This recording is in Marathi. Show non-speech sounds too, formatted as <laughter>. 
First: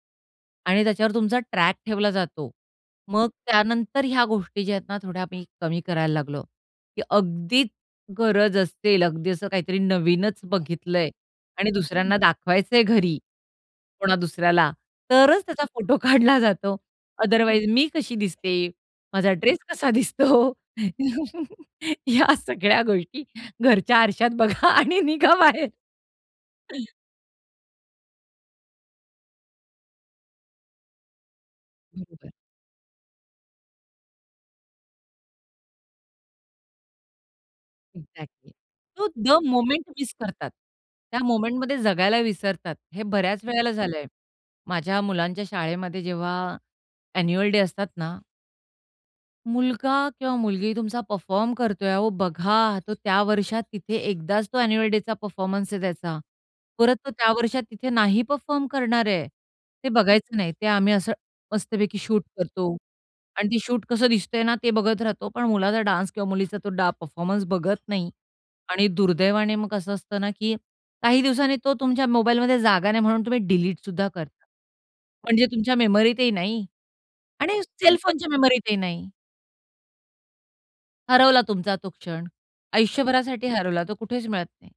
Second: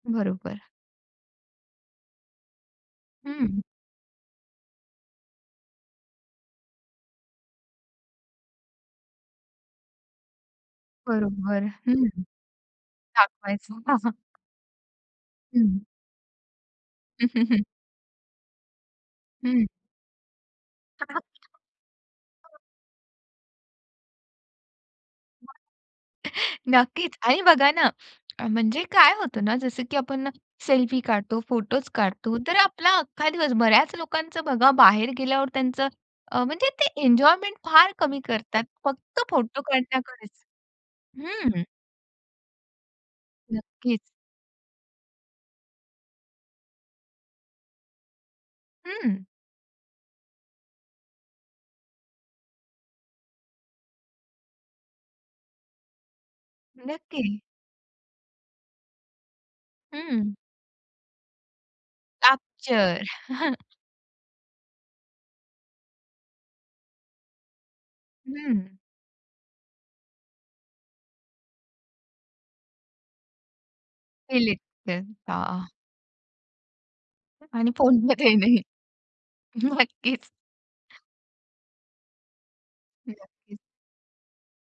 बरोबर. आणि त्याच्यावर तुमचा ट्रॅक ठेवला जातो. मग हं. त्यानंतर ह्या गोष्टी ज्या आहेत ना, थोड्या आम्ही कमी करायला लागलो की अगदीच गरज असेल, अगदी असं काहीतरी नवीनच बघितलंय बरोबर. आणि हं दुसऱ्यांना दाखवायचंय घरी, दाखवायचं. कोणा <chuckles> दुसऱ्याला, तरच त्याचा हं. फोटो काढला जातो. <chuckles> अदरवाईज मी कशी दिसते? माझा ड्रेस हं. कसा दिसतो? या <unintelligible> सगळ्या गोष्टी घरच्या आरशात बघा आणि निघा बाहेर. नक्कीच आणि बघा ना, म्हणजे काय होतं ना, जसं की आपण ना सेल्फी काढतो, फोटोज बरोबर. काढतो, तर आपला अख्खा दिवस बऱ्याच लोकांचं बघा, बाहेर गेल्यावर त्यांचं अ, म्हणजे ते एन्जॉयमेंट फार कमी एक्झॅक्टली. करतात, तो फक्त द फोटो मोमेंट मिस काढण्याकडेच करतात. त्या हं. मोमेंटमध्ये जगायला विसरतात. हे बऱ्याच वेळेला नक्कीच. झालंय माझ्या मुलांच्या शाळेमध्ये जेव्हा ॲन्युअल डे असतात ना. हं. मुलगा किंवा मुलगी तुमचा परफॉर्म करतोय, अहो बघा तो त्या वर्षात तिथे एकदाच तो ॲन्युअल डेचा परफॉर्मन्स आहे त्याचा. परत तो त्या नक्की. वर्षात तिथे नाही परफॉर्म करणार आहे. ते हं. बघायचं नाही, ते आम्ही असं मस्तपैकी शूट करतो कॅप्चर. आणि ते <chuckles> शूट कसं दिसतंय ना ते बघत राहतो. पण मुलाचा डान्स किंवा मुलीचा तो डा परफॉर्मन्स बघत नाही हं. आणि दुर्दैवाने मग कसं असतं ना, की काही दिवसांनी तो तुमच्या मोबाईलमध्ये जागा नाही म्हणून तुम्ही डिलीटसुद्धा करता. डिलीट म्हणजे करता. तुमच्या मेमरीतही नाही आणि आणि सेलफोनच्या फोनमध्येही नाही. मेमरीतही नाही. नक्कीच. हरवला तुमचा तो क्षण, आयुष्यभरासाठी नक्कीच. हरवला. तो कुठेच मिळत नाही.